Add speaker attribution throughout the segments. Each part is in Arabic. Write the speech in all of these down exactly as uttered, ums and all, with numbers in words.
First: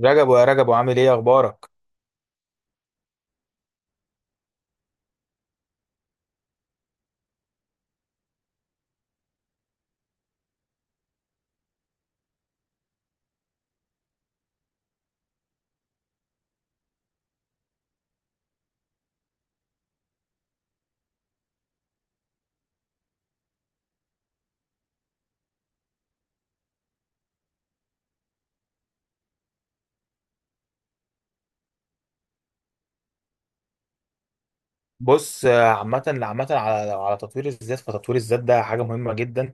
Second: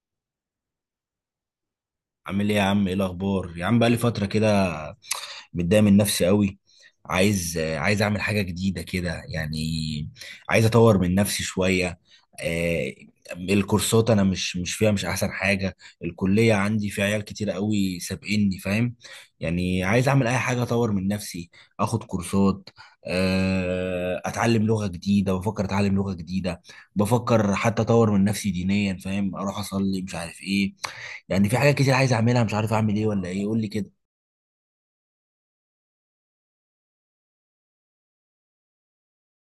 Speaker 1: رجب يا رجب وعامل ايه اخبارك؟
Speaker 2: عامل ايه يا عم؟ ايه الاخبار يا عم؟ بقى لي فتره كده. متضايق من نفسي قوي. عايز آه، عايز اعمل حاجه جديده كده يعني. عايز اطور من نفسي شويه. آه، الكورسات انا مش مش فيها مش احسن حاجه. الكليه عندي في عيال كتير قوي سابقني، فاهم؟ يعني عايز اعمل اي حاجه اطور من نفسي. اخد كورسات. آه، اتعلم لغه جديده بفكر اتعلم لغه جديده. بفكر حتى اطور من نفسي دينيا، فاهم، اروح اصلي مش عارف ايه. يعني في حاجات كتير عايز اعملها مش عارف اعمل ايه ولا ايه، قول لي كده.
Speaker 1: بص، آه، عامة عامة على على تطوير الذات، فتطوير الذات ده حاجة مهمة جدا.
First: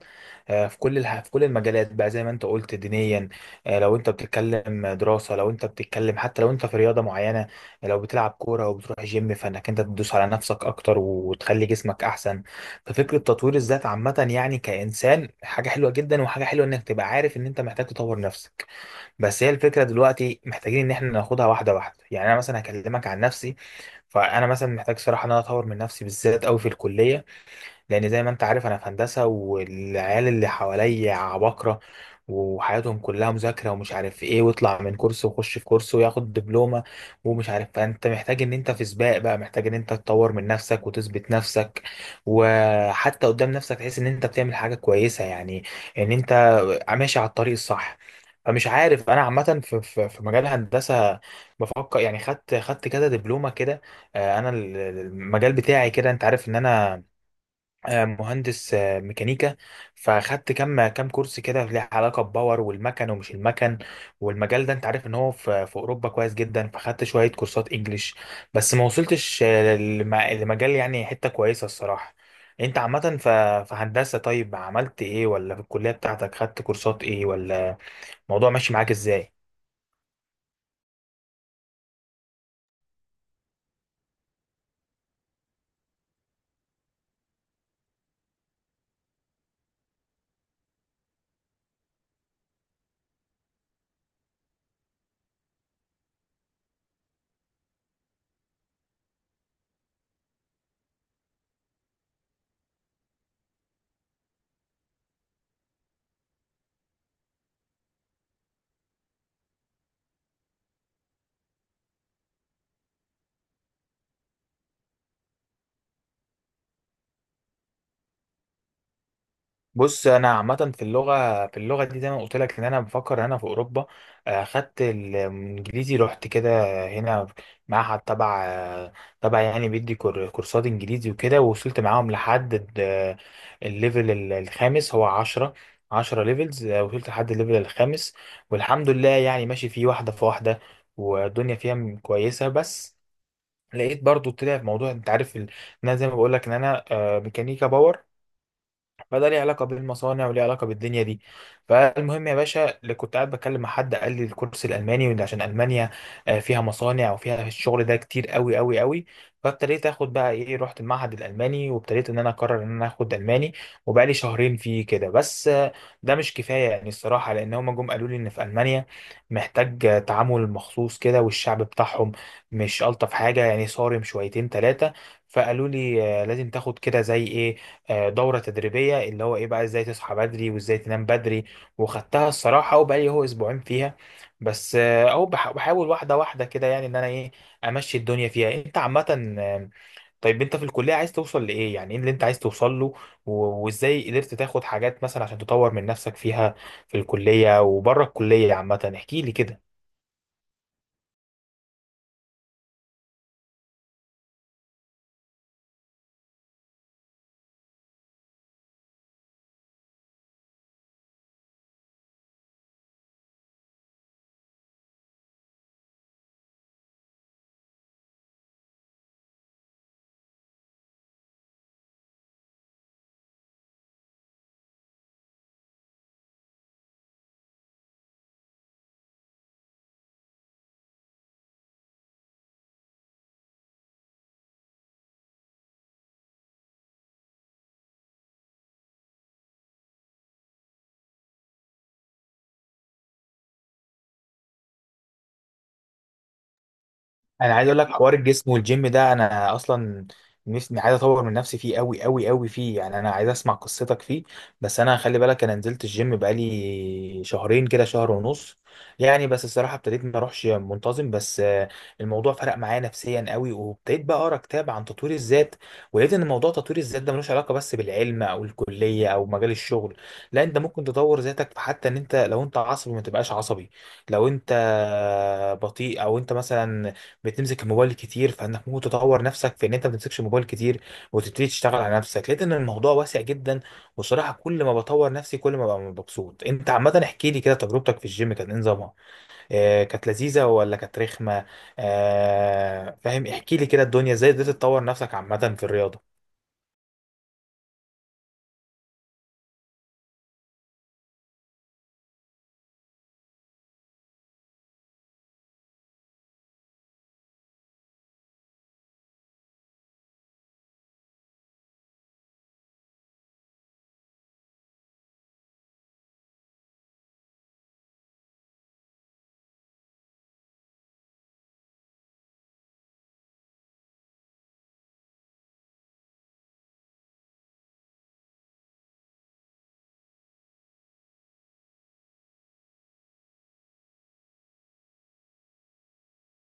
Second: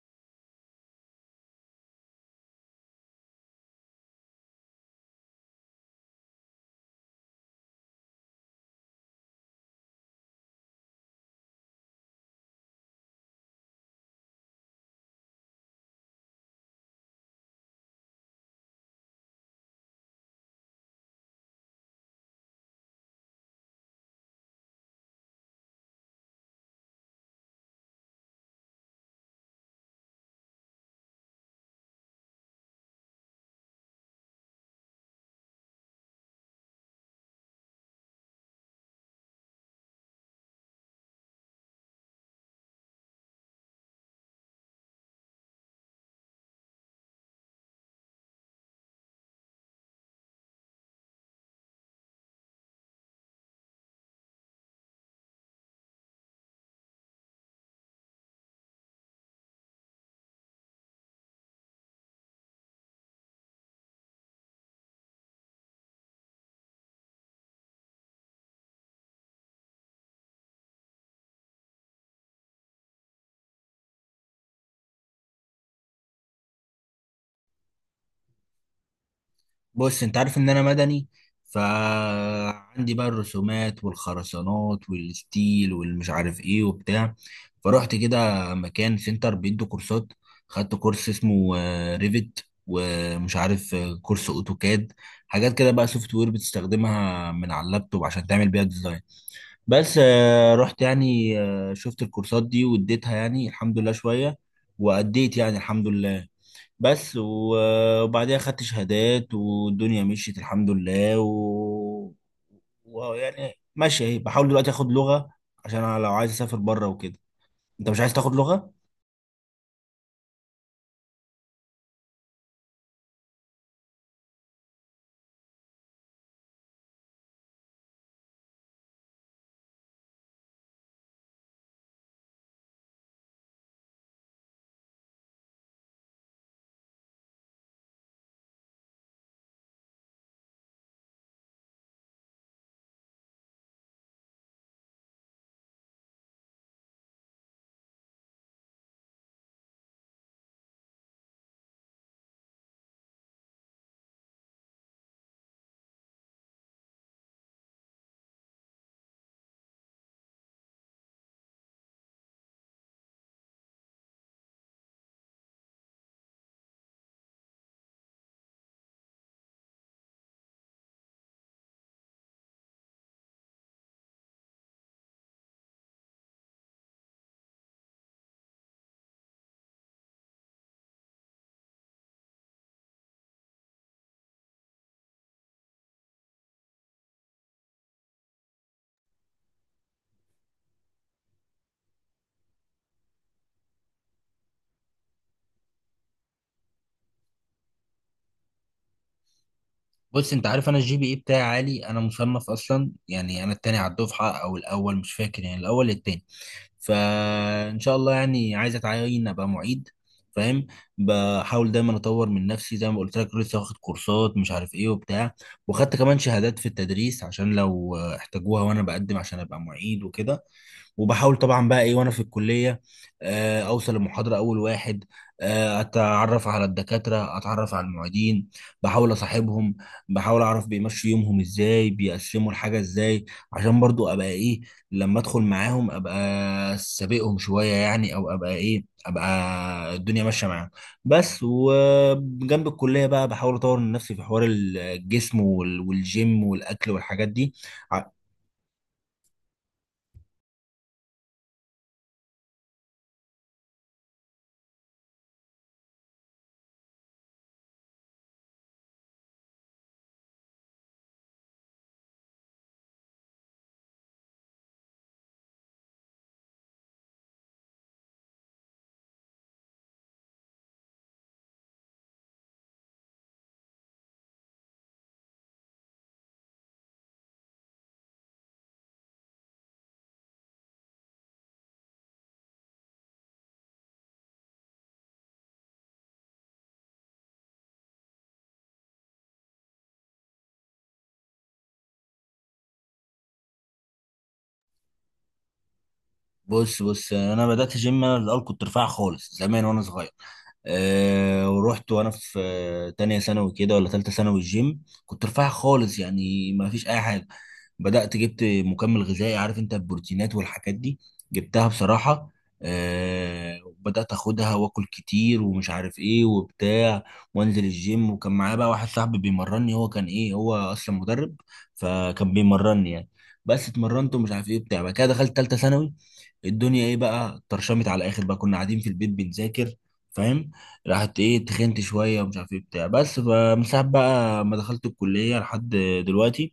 Speaker 1: آه، في كل الح- في كل المجالات بقى زي ما انت قلت دينيا. آه، لو انت بتتكلم دراسة، لو انت بتتكلم، حتى لو انت في رياضة معينة، لو بتلعب كورة او بتروح جيم، فانك انت تدوس على نفسك اكتر وتخلي جسمك احسن. ففكرة تطوير الذات عامة يعني كإنسان حاجة حلوة جدا، وحاجة حلوة انك تبقى عارف ان انت محتاج تطور نفسك. بس هي الفكرة دلوقتي محتاجين ان احنا ناخدها واحدة واحدة، يعني انا مثلا هكلمك عن نفسي. فانا مثلا محتاج صراحه ان انا اطور من نفسي بالذات قوي في الكليه، لان زي ما انت عارف انا في هندسه، والعيال اللي حواليا عباقره وحياتهم كلها مذاكره ومش عارف ايه، ويطلع من كورس ويخش في كورس وياخد دبلومه ومش عارف. فانت محتاج ان انت في سباق بقى، محتاج ان انت تطور من نفسك وتثبت نفسك، وحتى قدام نفسك تحس ان انت بتعمل حاجه كويسه، يعني ان انت ماشي على الطريق الصح. مش عارف، انا عامه في في في مجال الهندسه بفكر، يعني خدت خدت كده دبلومه كده. آه، انا ال- ال- المجال بتاعي كده، انت عارف ان انا آه، مهندس آه، ميكانيكا. فاخدت كام كام كورس كده له علاقه بباور والمكن ومش المكن. والمجال ده انت عارف ان هو في في اوروبا كويس جدا، فاخدت شويه كورسات انجليش بس ما وصلتش، آه، للم- لمجال يعني حته كويسه الصراحه. انت عامه ف- في هندسه، طيب عملت ايه؟ ولا في الكليه بتاعتك خدت كورسات ايه؟ ولا الموضوع ماشي معاك ازاي؟
Speaker 2: بص، انت عارف ان انا مدني. فعندي بقى الرسومات والخرسانات والستيل والمش عارف ايه وبتاع. فروحت كده مكان سنتر بيدوا كورسات. خدت كورس اسمه آه، ريفت، ومش عارف آه، كورس اوتوكاد. حاجات كده بقى سوفت وير بتستخدمها من على اللابتوب عشان تعمل بيها ديزاين. بس آه، رحت يعني، آه، شفت الكورسات دي واديتها يعني الحمد لله شوية. وأديت يعني الحمد لله. بس و- وبعديها خدت شهادات والدنيا مشيت الحمد لله. و... ويعني ماشي اهي. بحاول دلوقتي اخد لغة عشان انا لو عايز اسافر بره وكده. انت مش عايز تاخد لغة؟
Speaker 1: بص انا عامه في اللغه في اللغه دي زي ما قلت لك، ان انا بفكر إن انا في اوروبا. آه، خدت الانجليزي، رحت كده هنا معهد تبع، آه، تبع يعني بيدي كور- كورسات انجليزي وكده، ووصلت معاهم لحد ال- الليفل ال- الخامس. هو عشرة، عشرة ليفلز، آه، وصلت لحد الليفل الخامس، والحمد لله يعني ماشي فيه واحده في واحده، والدنيا فيها م- كويسه. بس لقيت برضو طلع في موضوع، انت عارف ال- ان انا زي ما بقول لك ان انا آه، ميكانيكا باور، فده ليه علاقة بالمصانع وليه علاقة بالدنيا دي. فالمهم يا باشا، اللي كنت قاعد بتكلم مع حد قال لي الكورس الألماني، وإن عشان ألمانيا آه، فيها مصانع وفيها الشغل ده كتير قوي قوي قوي. فابتديت اخد بقى ايه، رحت المعهد الألماني وابتديت ان انا اقرر ان انا اخد ألماني، وبقى لي شهرين فيه كده. بس آه، ده مش كفاية يعني الصراحة، لأن هما جم قالوا لي إن في ألمانيا محتاج آه، تعامل مخصوص كده، والشعب بتاعهم مش ألطف حاجة يعني، صارم شويتين تلاتة. فقالوا لي آه، لازم تاخد كده زي ايه، آه، دوره تدريبيه، اللي هو ايه بقى، ازاي تصحى بدري وازاي تنام بدري. وخدتها الصراحه، وبقالي هو اسبوعين فيها. بس آه، او بح- بحاول واحده واحده كده يعني، ان انا ايه، امشي الدنيا فيها. انت عامه، آه، طيب انت في الكليه عايز توصل لايه؟ يعني ايه اللي انت عايز توصل له و- وازاي قدرت تاخد حاجات مثلا عشان تطور من نفسك فيها، في الكليه وبره الكليه عامه؟ احكي لي كده.
Speaker 2: بص، انت عارف انا الجي بي اي بتاعي عالي، انا مصنف اصلا. يعني انا التاني على الدفعه او الاول مش فاكر، يعني الاول التاني. فان شاء الله يعني عايز اتعين ابقى معيد، فاهم. بحاول دايما اطور من نفسي زي ما قلت لك، لسه واخد كورسات مش عارف ايه وبتاع. وخدت كمان شهادات في التدريس عشان لو آه، احتاجوها وانا بقدم عشان ابقى معيد وكده. وبحاول طبعا بقى ايه وانا في الكليه، آه، اوصل المحاضره اول واحد. آه، اتعرف على الدكاتره، اتعرف على المعيدين. بحاول اصاحبهم. بحاول اعرف بيمشوا يومهم ازاي، بيقسموا الحاجه ازاي، عشان برضو ابقى ايه، لما ادخل معاهم ابقى سابقهم شويه يعني، او ابقى ايه، ابقى الدنيا ماشيه معاهم. بس وجنب الكليه بقى بحاول اطور من نفسي في حوار الجسم وال- والجيم والاكل والحاجات دي.
Speaker 1: انا عايز اقول لك، حوار الجسم والجيم ده انا اصلا نفسي عايز اطور من نفسي فيه قوي قوي قوي فيه، يعني انا عايز اسمع قصتك فيه. بس انا خلي بالك، انا نزلت الجيم بقالي شهرين كده، شهر ونص يعني. بس الصراحه ابتديت ما اروحش منتظم. بس آه، الموضوع فرق معايا نفسيا قوي، وابتديت بقى اقرا كتاب عن تطوير الذات. ولقيت ان موضوع تطوير الذات ده ملوش علاقه بس بالعلم او الكليه او مجال الشغل، لا، انت ممكن تطور ذاتك في حتى، ان انت لو انت عصبي ما تبقاش عصبي، لو انت بطيء، او انت مثلا بتمسك الموبايل كتير، فانك ممكن تطور نفسك في ان انت ما تمسكش الموبايل كتير، وتبتدي تشتغل على نفسك. لقيت ان الموضوع واسع جدا، وصراحه كل ما بطور نفسي كل ما ببقى مبسوط. انت عامه احكي لي كده، تجربتك في الجيم كانت إيه نظامها؟ آه كانت لذيذه ولا كانت رخمه؟ آه فاهم، احكي لي كده الدنيا ازاي قدرت تطور نفسك عامه في الرياضه.
Speaker 2: بص بص، انا بدات جيم. انا الاول كنت رفيع خالص زمان وانا صغير. أه ورحت وانا في آه، تانية ثانوي كده ولا تالتة ثانوي. الجيم كنت رفيع خالص يعني ما فيش اي حاجه. بدأت جبت مكمل غذائي، عارف انت، البروتينات والحاجات دي. جبتها بصراحة. آه بدأت اخدها واكل كتير ومش عارف ايه وبتاع. وانزل الجيم، وكان معايا بقى واحد صاحبي بيمرني، هو كان ايه، هو اصلا مدرب. فكان بيمرني يعني. بس اتمرنت ومش عارف ايه بتاع. بعد كده دخلت تالتة ثانوي، الدنيا ايه بقى، طرشمت على الاخر بقى، كنا قاعدين في البيت بنذاكر، فاهم. راحت ايه تخنت شويه ومش عارف ايه بتاع. بس فمن ساعه بقى ما دخلت الكليه لحد دلوقتي،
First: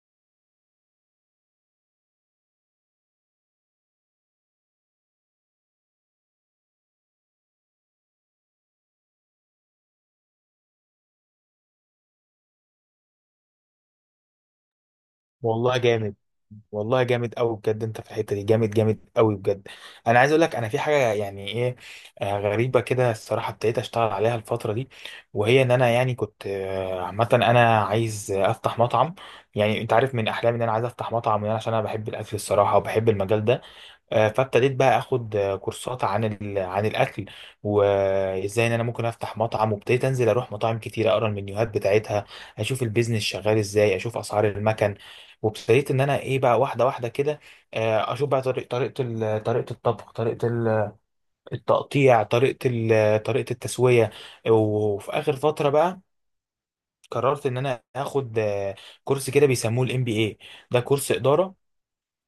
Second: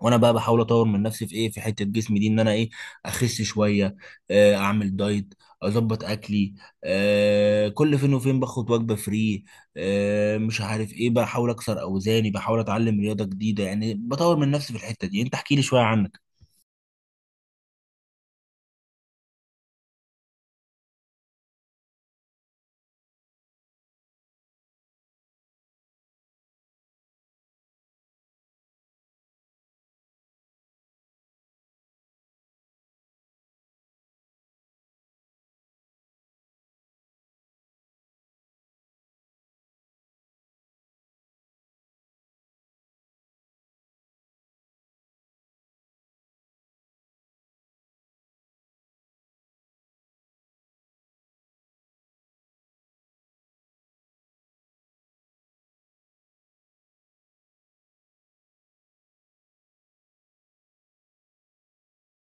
Speaker 2: وانا بقى بحاول اطور من نفسي في ايه، في حته جسمي دي، ان انا ايه، اخس شويه. آه، اعمل دايت. اظبط اكلي. آه، كل فين وفين باخد وجبه فري. آه، مش عارف ايه، بحاول اكسر اوزاني، بحاول اتعلم رياضه جديده يعني، بطور من نفسي في الحته دي. انت احكي لي
Speaker 1: والله
Speaker 2: شويه
Speaker 1: جامد،
Speaker 2: عنك.
Speaker 1: والله جامد قوي بجد، انت في الحته دي جامد جامد قوي بجد. انا عايز اقول لك، انا في حاجه يعني ايه، آه، غريبه كده الصراحه، ابتديت اشتغل عليها الفتره دي، وهي ان انا يعني كنت، آه، عامه انا عايز آه، افتح مطعم. يعني انت عارف من احلامي ان انا عايز افتح مطعم، يعني عشان انا بحب الاكل الصراحه وبحب المجال ده. آه، فابتديت بقى اخد آه، كورسات عن ال... عن الاكل، وازاي ان انا ممكن افتح مطعم. وابتديت انزل اروح مطاعم كتير، اقرا المنيوهات بتاعتها، اشوف البيزنس شغال ازاي، اشوف اسعار المكن. وابتديت ان انا ايه بقى، واحده واحده كده، آه، اشوف بقى طريق طريقه ال... طريقه الطبخ، طريقه ال- التقطيع، طريقه ال... طريقه التسويه. وفي اخر فتره بقى، قررت ان انا اخد آه، كورس كده بيسموه الام بي اي، ده كورس اداره.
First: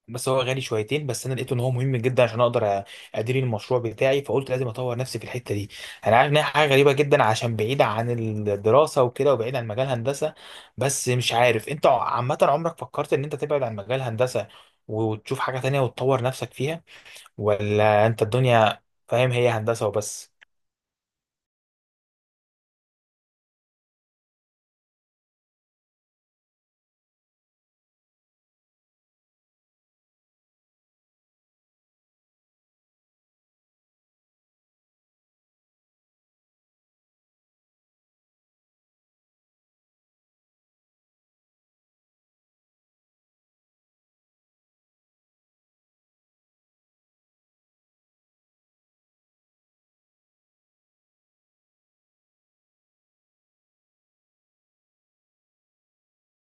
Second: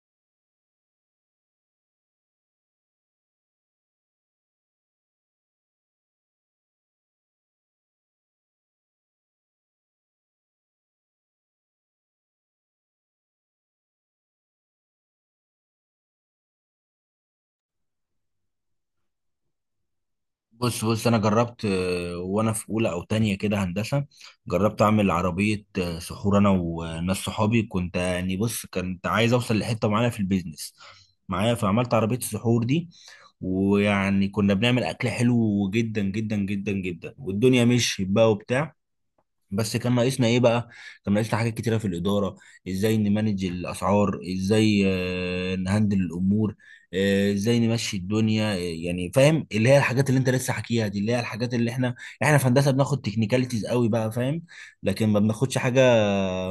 Speaker 1: بس هو غالي شويتين، بس انا لقيته ان هو مهم جدا عشان اقدر أ- ادير المشروع بتاعي. فقلت لازم اطور نفسي في الحته دي. انا عارف ان هي حاجه غريبه جدا عشان بعيده عن الدراسه وكده، وبعيد عن مجال هندسه. بس مش عارف، انت عامه عمرك فكرت ان انت تبعد عن مجال هندسه وتشوف حاجه تانية وتطور نفسك فيها؟ ولا انت الدنيا فاهم هي هندسه وبس؟
Speaker 2: بص بص، انا جربت آه، وانا في اولى او تانية كده هندسه. جربت اعمل عربيه آه، سحور، انا وناس صحابي. كنت يعني، بص، كنت عايز اوصل لحته معينه في البيزنس معايا، فعملت عربيه السحور دي. ويعني كنا بنعمل اكل حلو جدا جدا جدا جدا، والدنيا مشيت بقى وبتاع. بس كان ناقصنا ايه بقى، كان ناقصنا حاجات كتيره في الاداره. ازاي نمانج الاسعار، ازاي آه، نهندل الامور، آه، ازاي نمشي الدنيا، آه، يعني فاهم، اللي هي الحاجات اللي انت لسه حكيها دي، اللي هي الحاجات اللي احنا احنا في هندسه بناخد تكنيكاليتيز قوي بقى، فاهم. لكن ما بناخدش حاجه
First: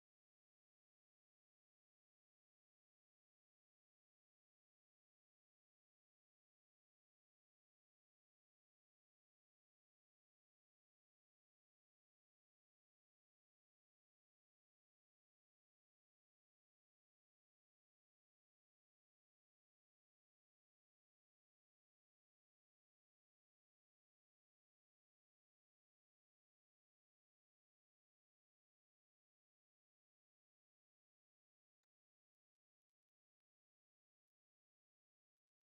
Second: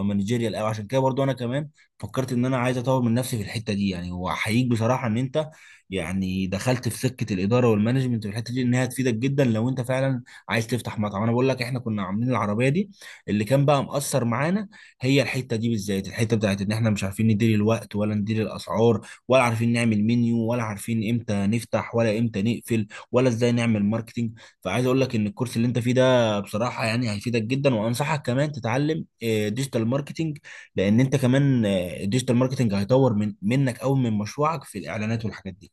Speaker 2: مانجيريال قوي. عشان كده برضو انا كمان فكرت ان انا عايز اطور من نفسي في الحته دي يعني. واحييك بصراحه ان انت يعني دخلت في سكه الاداره والمانجمنت، في الحته دي انها تفيدك جدا لو انت فعلا عايز تفتح مطعم. انا بقول لك، احنا كنا عاملين العربيه دي، اللي كان بقى مأثر معانا هي الحته دي بالذات، الحته بتاعت ان احنا مش عارفين ندير الوقت، ولا ندير الاسعار، ولا عارفين نعمل منيو، ولا عارفين امتى نفتح ولا امتى نقفل، ولا ازاي نعمل ماركتينج. فعايز اقول لك ان الكورس اللي انت فيه ده بصراحه يعني هيفيدك جدا. وانصحك كمان تتعلم ديجيتال ماركتينج، لان انت كمان الديجيتال ماركتينج هيطور من منك او من مشروعك في الاعلانات والحاجات دي.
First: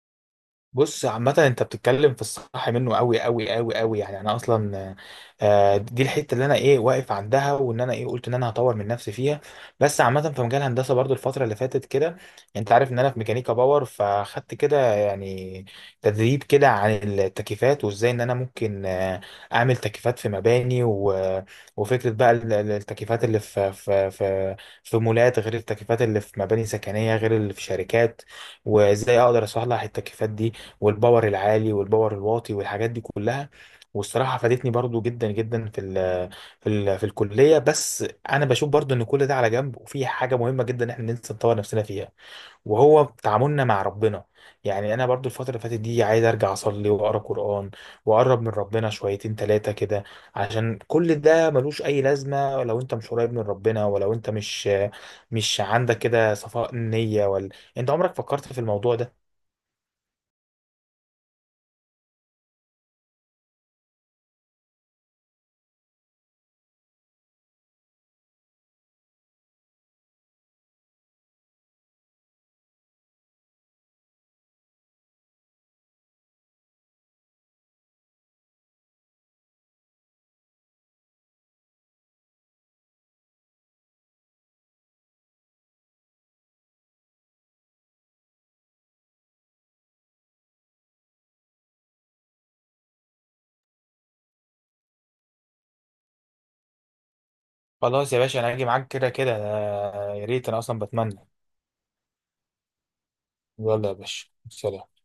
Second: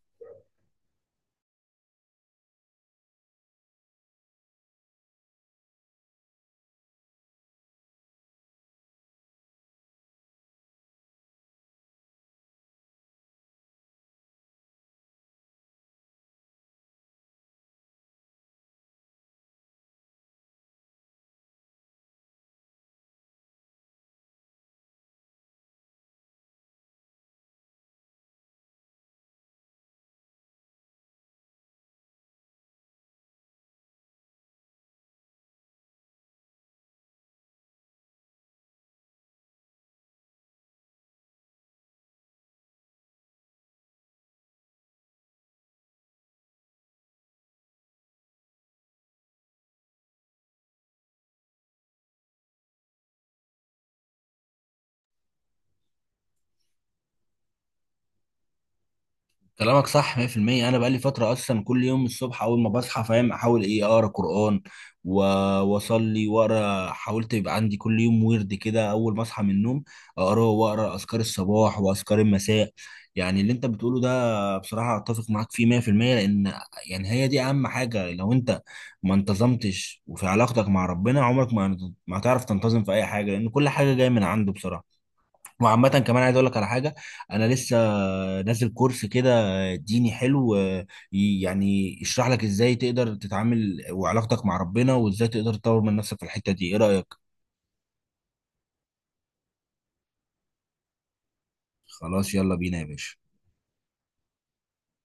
Speaker 1: بص عامة، انت بتتكلم في الصح منه قوي قوي قوي قوي، يعني انا اصلا آه، دي الحتة اللي انا ايه واقف عندها، وان انا ايه قلت ان انا هطور من نفسي فيها. بس عامة في مجال الهندسة برضو الفترة اللي فاتت كده، انت عارف ان انا في ميكانيكا باور، فاخدت كده يعني تدريب كده عن التكييفات، وازاي ان انا ممكن آه، اعمل تكييفات في مباني. و... وفكرة بقى ال- ال- التكييفات اللي في في في في مولات، غير التكييفات اللي في مباني سكنية، غير اللي في شركات. وازاي اقدر اصلح التكييفات دي، والباور العالي والباور الواطي والحاجات دي كلها. والصراحه فادتني برضو جدا جدا في ال في ال في الكليه. بس انا بشوف برضو ان كل ده على جنب، وفي حاجه مهمه جدا احنا ننسى نطور نفسنا فيها، وهو تعاملنا مع ربنا. يعني انا برضو الفتره اللي فاتت دي عايز ارجع اصلي واقرا قران، واقرب من ربنا شويتين ثلاثه كده، عشان كل ده ملوش اي لازمه لو انت مش قريب من ربنا، ولو انت مش مش عندك كده صفاء نيه ولا. انت عمرك فكرت في الموضوع ده؟
Speaker 2: كلامك صح مية في المية. انا بقالي فتره اصلا كل يوم الصبح، اول ما بصحى، فاهم، احاول ايه، اقرا قران و- واصلي واقرا. حاولت يبقى عندي كل يوم ورد كده اول ما اصحى من النوم، اقراه، واقرا اذكار الصباح واذكار المساء. يعني اللي انت بتقوله ده بصراحه اتفق معاك فيه مية في المية. لان يعني هي دي اهم حاجه، لو انت ما انتظمتش وفي علاقتك مع ربنا، عمرك ما ما هتعرف تنتظم في اي حاجه، لان كل حاجه جايه من عنده بصراحه. وعامة كمان عايز اقول لك على حاجة. انا لسه نازل كورس كده ديني حلو، آه، ي- يعني يشرح لك ازاي تقدر تتعامل وعلاقتك مع ربنا، وازاي تقدر تطور من نفسك في الحتة دي. ايه رأيك؟
Speaker 1: خلاص يا باشا، انا هاجي معاك كده كده، آه، يا ريت، انا اصلا بتمنى.
Speaker 2: خلاص، يلا بينا يا باشا.
Speaker 1: يلا يا باشا، سلام.